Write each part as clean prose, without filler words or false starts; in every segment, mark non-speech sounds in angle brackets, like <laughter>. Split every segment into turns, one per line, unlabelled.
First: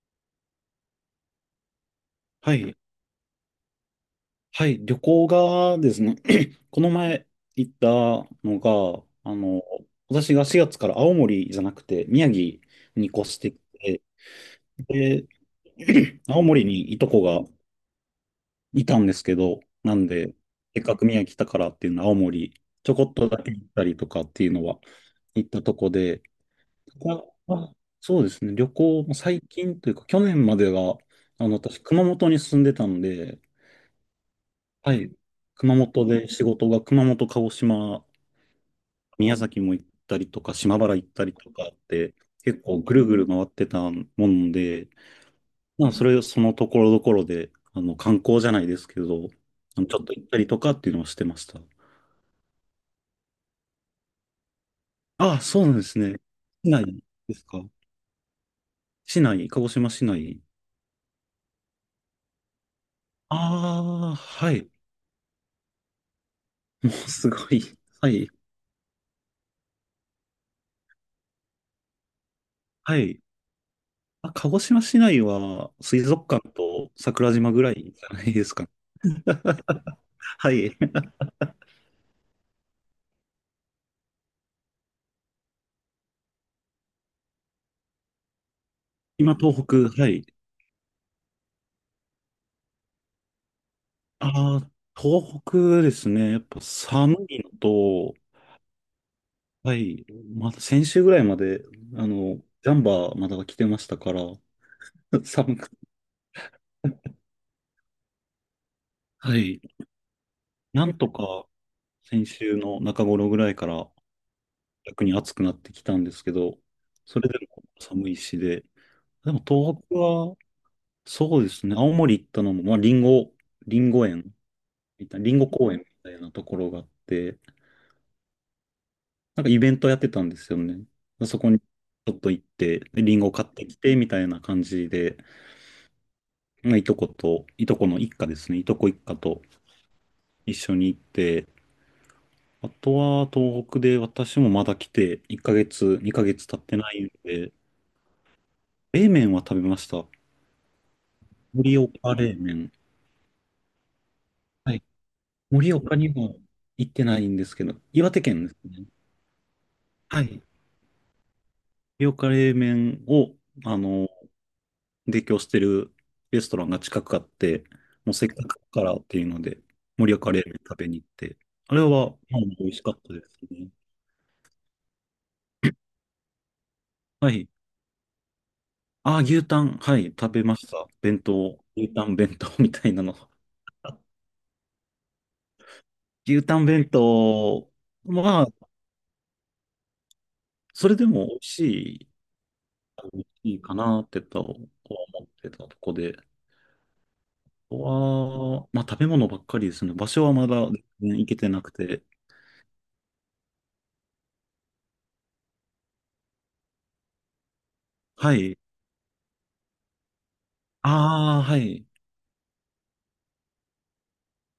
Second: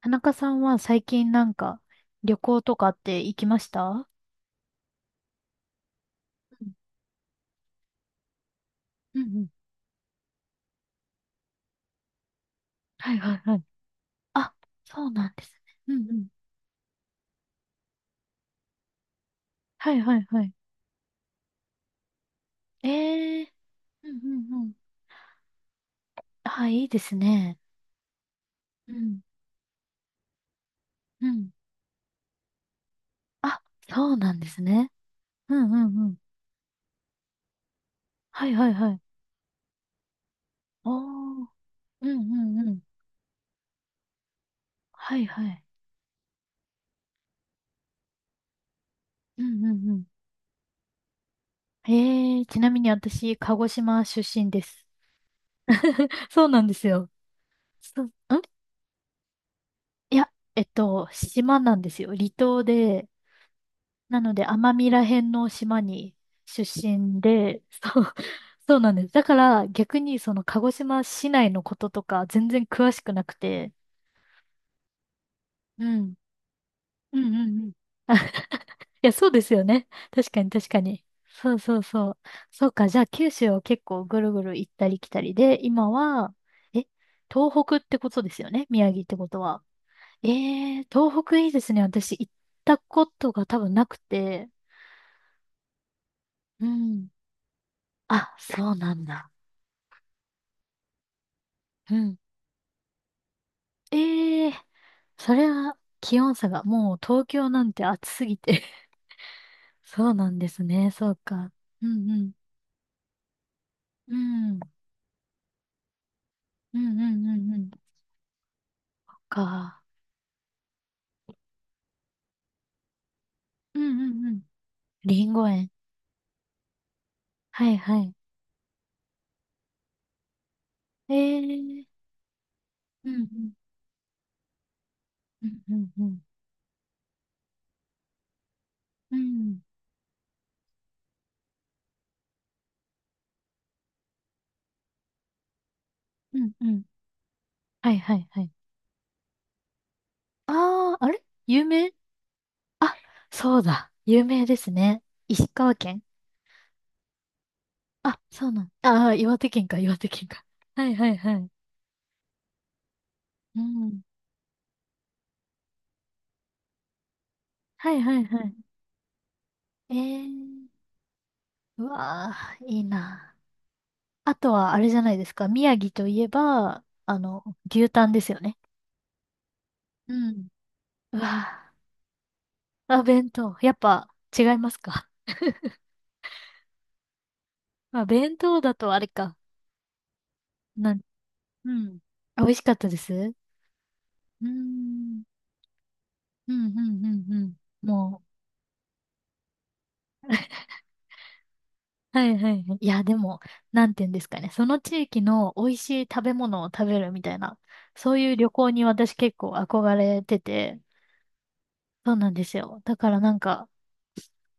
田中さんは最近なんか旅
は
行と
い、
かって行きました？
はい、旅行がですね、
う
<clears throat>
ん
この前行ったのが、
うんうん。
私が4月から青森じゃなくて宮城に
はい
越
はい
して
は
き
い。
て、
あ、そう
で、
なんですね。うんう
<clears throat>
ん。
青森にいとこがいたんですけど、
は
な
い
ん
はい
で、
はい。
せっかく宮城来たからっていうのは青森、ちょこっと
え
だけ
え、
行ったりと
うん
かっていう
うんう
の
ん。
は行ったとこで、
あ、いいです
ここ
ね。
はそうですね、旅
う
行も
ん
最近というか、去年までは、
うん、
私、熊本に住んでたんで、
あ、そうなんですね。
はい。
うん
熊
うん
本
うん。
で仕事が熊本、鹿児島、
はいはいはい。
宮崎も行ったりとか、島
お
原行ったり
ー、
とかあっ
うん
て、結
うんう
構
ん。
ぐるぐる回ってたもんで、
はいはい。
まあ、そのところどころで、観光じゃないですけど、
うんうんう
ちょ
ん。
っと行ったりとかっていうのをしてました。
ええ、ちなみに私、鹿児島出身です。
ああ、そうなんです
<laughs>
ね。
そうなん
市
で
内
すよ。
ですか
そう、ん、
市内、鹿児島市
いや、
内。
島なんですよ。離島で、
ああ、
なので、
はい。
奄美ら辺の島に出
もう
身
すご
で、
い。
<laughs> そ
は
う、
い。
そうなんです。だから、逆にその鹿児島市内のこととか全然詳
は
しく
い。
なくて、
あ、鹿児島市内は
う
水
ん。
族館と
うんう
桜島ぐ
んうん。
らいじ
あ
ゃ
<laughs> い
ないですかね。
や、そうですよね。確かに
は
確
い。
かに。そうそうそう。そうか、じゃあ九州を結構ぐるぐる行ったり来たりで、今は、え、東北ってことですよね。宮城ってこ
今、
と
東
は。
北、はい。
えー、東北いいですね。私行ったことが多分なくて。
ああ、東北ですね。やっぱ
うん。
寒いのと、
あ、そうなんだ。
はい。まだ先週ぐらいまで、
う
あ
ん。
の、ジャンバーまだ着てましたから、
ええー、
<laughs>
それ
寒く、
は気温差が、もう東京なんて暑すぎて
はい。
<laughs> そうなんです
な
ね、
ん
そ
と
う
か
か。うんう
先
ん。
週の中頃ぐらいから
うん。うん
逆に暑くなってきたんですけど、
うんうん
それで
う
も
ん。
寒いしで。でも
か。
東北は、そうですね。青森行ったのも、まあ、
う
リ
ん
ンゴ
うんう
園
ん。
みたいな、
りん
リン
ご
ゴ
園。
公園みたいなところがあって、
はいはい。
なんかイベントやってたんですよね。
ええ
そこにち
ー。
ょっと行って、
うん
リ
う
ンゴ買っ
ん。
てきて、みたいな感じで、
うんうんうん。
まあ、いとこの一家ですね。いとこ一
う
家と
ん。
一緒に行って、あとは東北で私もまだ来て、1ヶ月、2ヶ
う
月
ん
経っ
う
て
ん。
ないんで、
はいはいはい。
冷麺は食べました。
ああ、あれ有
盛
名？
岡冷麺。
あ、そうだ。有名です
はい。
ね。石
盛
川
岡
県。
にも行ってないんですけど、岩
あ、
手県
そ
で
う
す
なん。
ね。
ああ、岩手県か、岩手
は
県
い。
か。はいはいはい。
盛岡冷麺を、
う
あ
ん。
の提供してるレストランが近くあって、
はい
も
は
う
い
せっか
はい。
くだからっていうので、
え
盛岡冷麺
ー、
食べに行って、あれ
う
は、
わ
まあ、
ー、
美味
い
し
い
かったで
な。
すね。
あとは、あれじゃないですか。宮城といえば、
はい。
牛タンですよね。
ああ、牛タン、はい、
う
食べ
ん。
ました。
う
弁当、
わ
牛タン弁当 <laughs> みたい
ー、あ、
なの。
弁当。やっ
あ
ぱ、違いますか？<laughs>
牛タン弁当、
まあ、弁
ま
当
あ、
だとあれか。
そ
な
れ
ん、
でも美味
うん。
し
あ、美味しかったです。
い、
う
いいかなってとは
ー
思
ん。
ってたとこで、
うん、うん、うん、うん。も
わあ、まあ食べ物ばっかりですね。場所は
う。
まだ
<laughs>
全然行けてなくて。
はいはいはい。いや、でも、なんて言うんですかね。その地域の美味しい食べ物を食べるみたいな、そうい
は
う旅
い。
行に私結構憧れてて、
ああ、はい。
そうなんですよ。だからなんか、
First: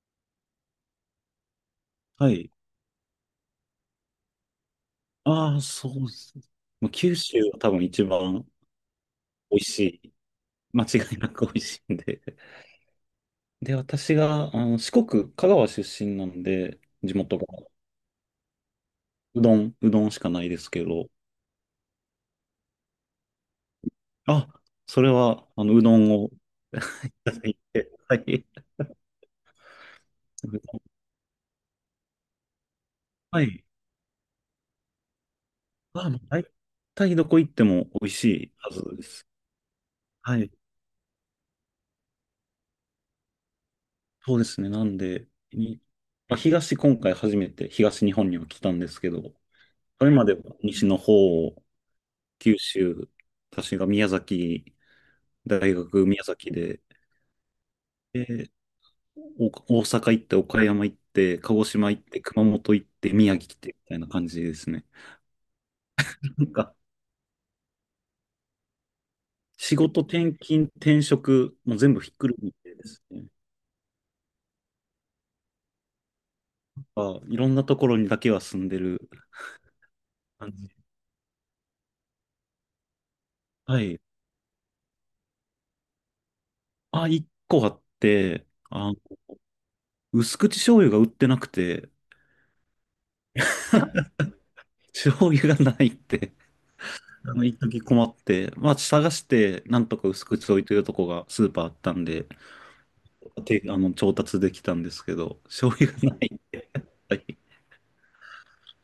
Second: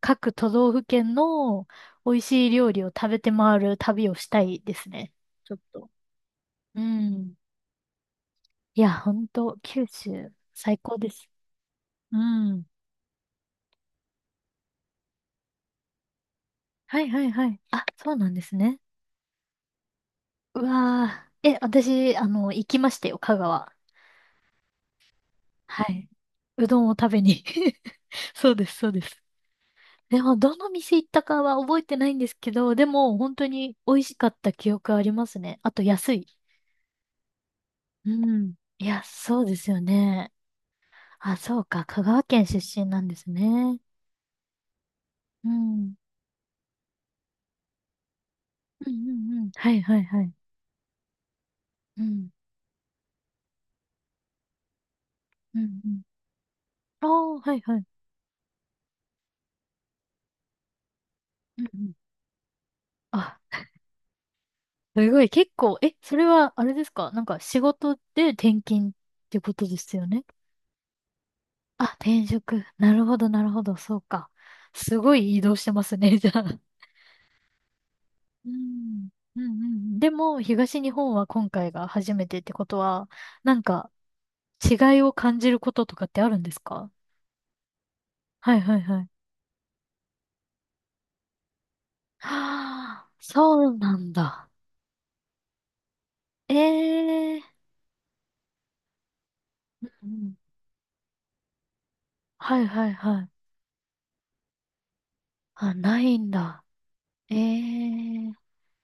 各都道府県の美味
は
しい
い。
料理を食べて回る旅をしたいですね。ちょ
あ
っ
あ、そ
と。
うです。
う
もう九
ん。
州は多分一番
いや、ほん
美
と、
味し
九
い。
州、
<laughs>
最
間違
高で
い
す。
なく美味しいん
う
で。<laughs>
ん。
で、私が、四国、香川出身なんで、
はい
地
はい
元が、
はい。あ、そうなんですね。
うどんしかないで
う
すけど、
わー。え、私、行きましたよ、香川。
あ、それは、う
は
ど
い。
んを
うどんを
<laughs>
食
い
べ
ただ
に。
いて、
<laughs>
<laughs> はい。
そうです、そうです。でも、
う
ど
ど
の
ん
店行ったかは覚えてないんですけど、でも、本
は
当
い。
に美味しかった記憶ありますね。あと、
あ、
安
もう
い。
大体どこ行っても美
う
味しい
ん。
はず
いや、
です。
そうですよね。
はい。
あ、そうか。香川県出身なんですね。
そうですね。なんで、
うん。うん
まあ、今回初めて東日本には来たんで
う
す
ん
けど、
うん。はいはい
それ
は
ま
い。
では西の方
うん。
九州、私が宮崎、
うん
大
うん。
学宮崎で、
ああ、はいはい。
で、お大阪行って、岡山行って、鹿
う
児
んう
島
ん。
行って、熊本行って、宮
あ、
城来て、みたいな感じですね。
すごい。結構、え、それ
<laughs> なん
は、あれ
か、
ですか、なんか仕事で転勤ってこと
仕
です
事
よね。
転勤、転職、もう全
あ、
部ひっ
転
くるめ
職。
てで
な
す
るほ
ね。
どなるほど。そうか。すごい移動してますね、じゃあ。
あ、いろんなところにだけは
う
住んで
ん、
る
うん、うん。でも、
感じ。
東日本は今回が初めてってことは、なん
は
か、
い。
違いを感じることとかってあるんですか？
あ、一個あって、
はいはい
あ、
はい。<gasps>
薄口醤油が売ってなくて、
はあ、そうなんだ。
<laughs> 醤油がないって
ええ、
一時困って、まあ、探して、な
う
ん
ん
と
う
か薄
ん、
口置いてるとこがスーパーあったんで、
はいはいはい。
て、調達できたんですけど、<laughs>
あ、
醤油が
ない
な
ん
いん
だ。
で。<laughs> は
え
い。
え、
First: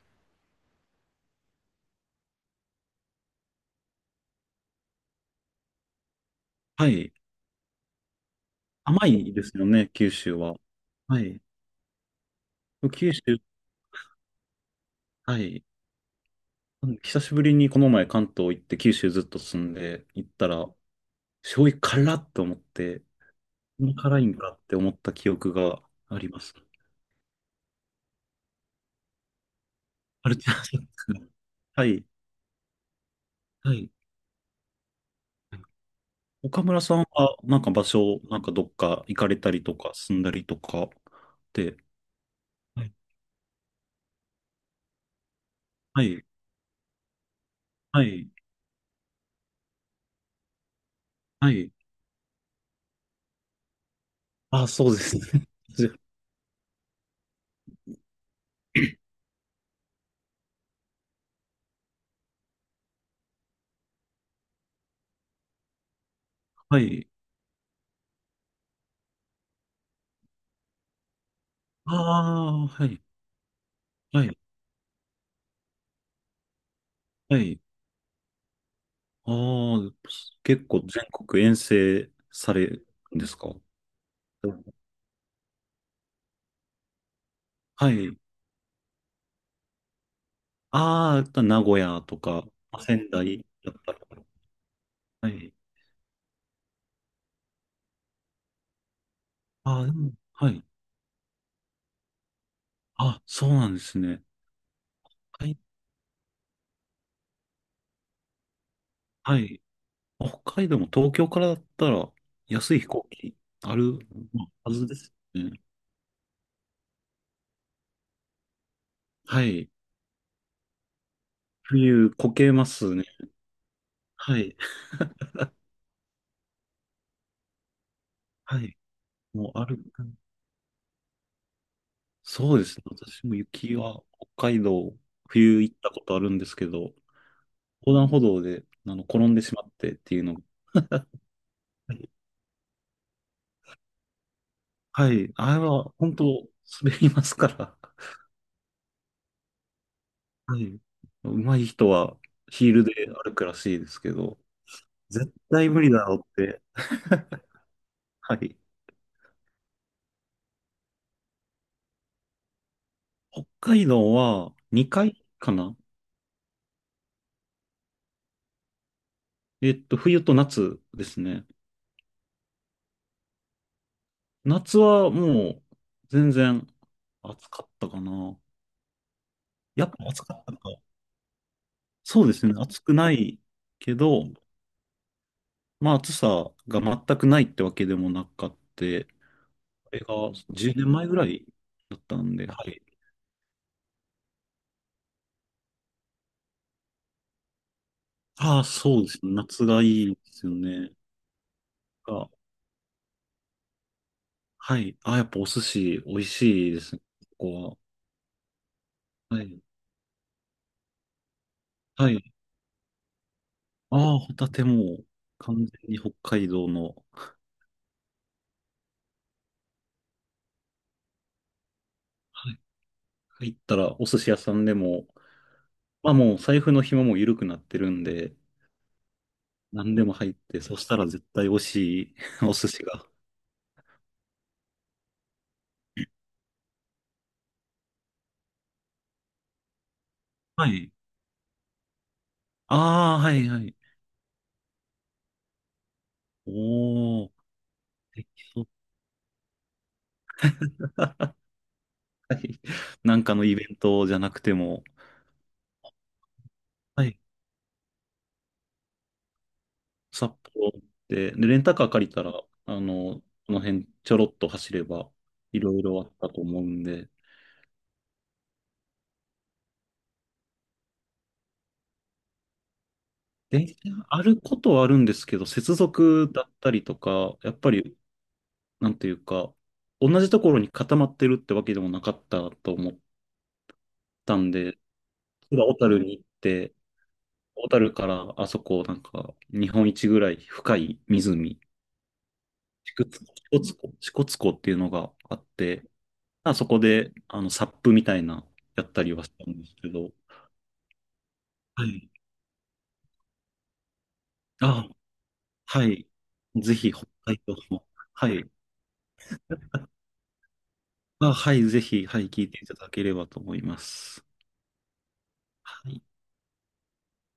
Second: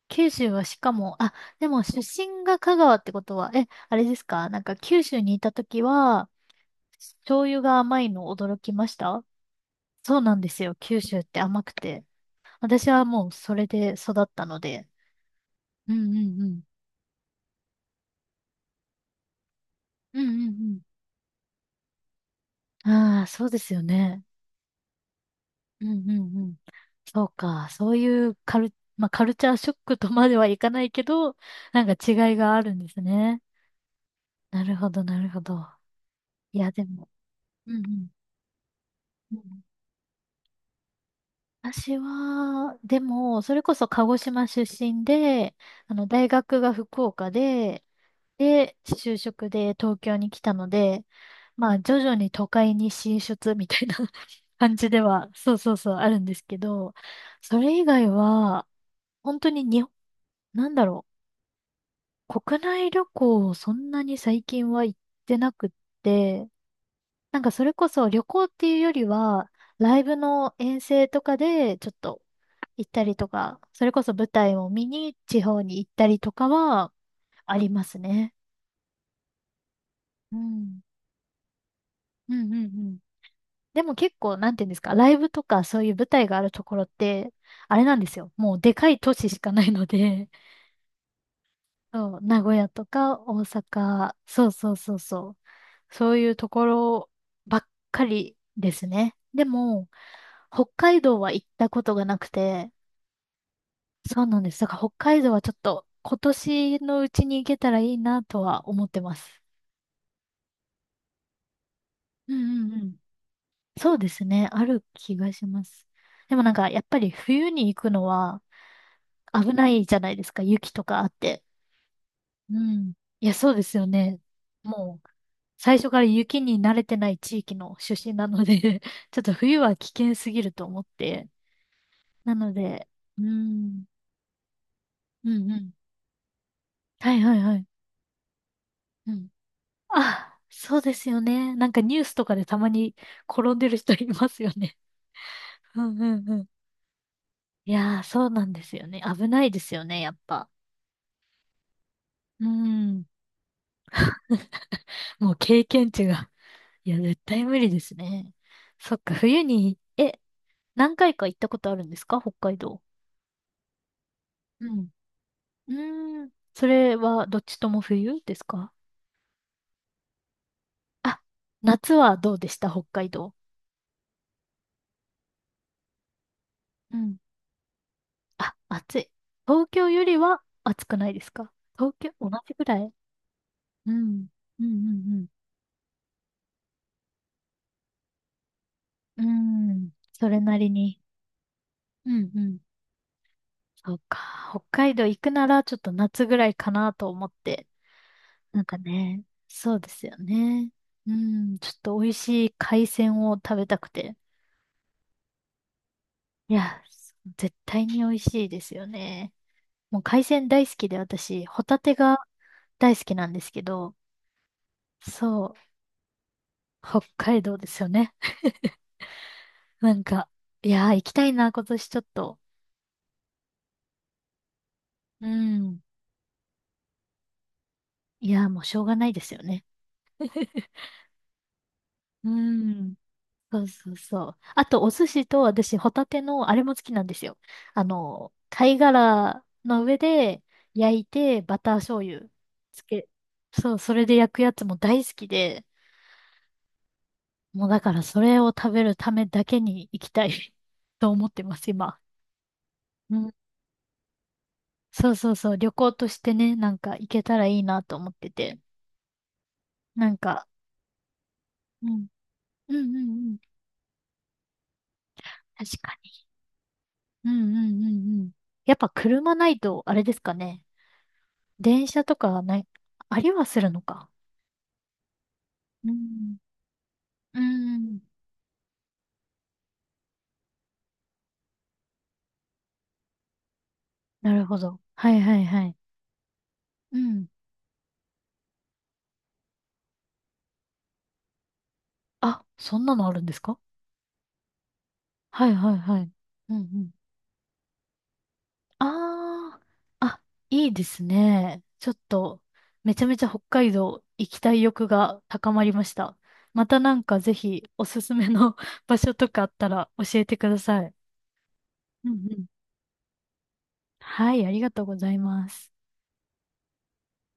九州はしかも、あ、でも出身が香川ってことは、え、あれですか、なんか九州にいた時は、
はい。
醤油が甘いの驚きまし
甘
た？
いですよね、九
そうな
州
んで
は。
すよ。九州
は
って
い。
甘くて。私は
九州、
もうそれで育ったので。
はい。
うんうんうん。
久しぶりにこの前関東行って九州ずっと住んで
う
行
ん
った
う
ら、
ん
醤油辛っと思っ
うん。
て、
ああ、そうですよ
こんな辛
ね。
いんかって思った記憶が
うんう
あり
ん
ま
う
す。
ん。そうか。そういうカル、まあ、カルチャーショックとま
あれ、
で
違
はいかないけ
う。
ど、な
は
んか
い。
違いがあるんですね。
はい。
なるほど、なるほど。い
岡
や、
村
で
さん
も。
は、なんか
うん
場
うん。
所、なんかどっか行か
う
れた
ん、
りとか、住んだりとかって、
私は、
はい
でも、それこそ鹿児島出身で、
はい、
大学が福岡で、
はい、
で、就職で東京に来たので、
は
ま
い。
あ、徐々に都会に進出みたいな <laughs>
あ、
感
そ
じ
う
で
ですね。
は、そう
<laughs>
そうそう、あるんですけど、それ以外は、本当に日本、なんだろう、国内旅行をそんなに最近は行ってなくって、
はい。
なんかそれこそ旅行っていうよりは、ライブの遠征とかでちょっ
あ
と
あ、は
行っ
い、
たりとか、それこそ
は
舞
い、
台を見に地方に行ったりとかは
は
あ
い。
りますね。
ああ、
う
結構
ん。
全国遠征
うんうん
さ
う
れる
ん、
んですか
でも結構、な
う
んて
ん
いうんですか、ライブとかそういう舞台があるところって、あれ
は
なんで
い。
すよ。もうでかい都市しかないので、
ああ、名古
<laughs>
屋
そ
と
う、名
か、
古屋
まあ
と
仙
か大
台だったりと
阪、
か。
そうそうそうそ
は
う、
い。
そういうところばっかりですね。で
ああ、
も、
でもはい。
北海道は行ったことがなくて、
あ、そうなんです
そ
ね。
うなんです。だから北海道は
は
ちょっ
い、
と今年のうちに行けたらいいなとは思ってま
は
す。
い。北海道も東京からだったら
うんうん
安
う
い飛
ん。
行機あ
そう
る
ですね。あ
は
る
ずです
気がし
ね。
ます。でもなんか、やっぱり冬に行くのは、
は
危な
い。
いじゃないですか、雪とかあって。
冬こけ
う
ま
ん。
すね。
いや、そうですよね。
はい。
もう、最初から雪に慣れてない地域の出身なの
はい。
で <laughs> ちょっと
も
冬
うあ
は
る。
危険すぎると思って。なの
そうですね。
で、う
私も雪
ん、
は北海道
うんう
冬
ん。
行ったことあるんですけど、
はいはいはい。
横断歩道で
う
転
ん。
んでしまってっていうの
あ、
が。
そうですよね。なんかニュースとかでたまに転んでる人いますよね。
はい。あれ
<laughs> う
は
んう
本
んう
当
ん。
滑りますか
い
ら。
やー、そうなんですよね。危ないですよね、やっぱ。
はい。上手い人は
う
ヒールで
ん。
歩くらしいですけど、
<laughs> も
絶
う経
対無
験
理だ
値
ろう
が、
って。
いや、絶対無理です
は
ね。
い。
そっか、冬に、え、何回か行ったことあるんですか、北海道？
北海道は
うん。
2回か
う
な
ーん。それはどっちとも冬ですか？
冬と夏です
あ、
ね。
夏はどうでした、北海道？
夏はもう全然
うん。
暑かったかな。
あ、暑い。東
や
京
っ
よ
ぱ
り
暑か
は
ったのか。
暑くないですか？東京、
そう
同
です
じ
ね。
ぐら
暑
い？
くない
う
けど、
ん。うんうん
まあ暑さが全くないってわけでもなかった。
うん。うー
こ
ん。
れが
それなり
10年
に。
前ぐらいだっ
う
た
ん
ん
う
で、は
ん。
い。
そうか。北海道行くならちょっと夏ぐらいかなと思って。
あ
な
あ、
んか
そうです
ね、
ね。夏
そう
がい
です
いで
よ
すよ
ね。
ね。
うん、ちょっと美味
が
しい海鮮を食べたくて。
はい。ああ、やっぱお寿司美味
い
しいで
や、
すね。
絶
ここ
対に美味しいですよね。
は。はい。
もう海鮮大好きで私、ホタテ
は
が
い。
大好きなんですけど、
ああ、ホタテも
そう、
完全に北海道の、
北海道ですよね。<laughs> なんか、いやー、行きたいな、今年ちょっと。
はい入ったらお寿司屋さんでも、
うん。
まあもう財布の紐も緩くなってるん
い
で、
やー、もうしょうがないですよね。
何でも入って、そし
<laughs>
たら絶対美味しい
う
<laughs> お寿司
ん。
が。
そうそうそう。あと、お寿司と私、ホタテの、あれも好きなんですよ。貝殻の上で
はい。
焼いて、バター醤油つけ、
ああ、はいは
そ
い。
う、それで焼くやつも大好きで、
おお、
もうだからそ
でき
れを
そう
食べるためだけに行きたい <laughs> と思ってます、今。う
なん
ん。
かのイベントじゃなくても、
そうそうそう、旅行としてね、なんか
は
行
い。
けたらいいなと思ってて。なん
札
か、
幌行って、で、レンタ
う
カー
ん。
借りたら、
うん
あ
うん
の、
うん。
この辺ちょろっと走れば、い
確
ろい
か
ろあっ
に。
たと思うんで、
うんうんうんうん。やっぱ車ないと、あれですかね。電車とかはない、ありはす
電
る
車
のか。
あることはあるんですけど、接
う
続
ん。
だったりとか、
う
やっぱり、
ん。
なんていうか、同じところに固まってるってわけでもなかったと思っ
な
た
る
ん
ほ
で、
ど。はいはい
た
は
だ
い。
小樽に行って、
うん。
小樽からあそこ、なんか、日本一ぐらい深い湖、
あ、そん
支
なのあるんですか？
笏支笏湖っていうのがあっ
はいはい
て、
はい。う
あ
んう
そこ
ん。
で、サップみたいな、やったりはしたん
ああ、
ですけど、
あ、いいですね。
は
ちょっ
い。
と、めちゃめちゃ北海道行きたい欲
あ、
が高まりま
は
し
い。
た。ま
ぜ
た
ひ、
なん
北
かぜ
海道
ひお
も、
すす
は
め
い。
の <laughs> 場所とかあったら教えてください。
あ、はい、ぜひ、
うんう
はい、聞
ん。
いていただければと思います。
はい、ありがとうございます。
はい。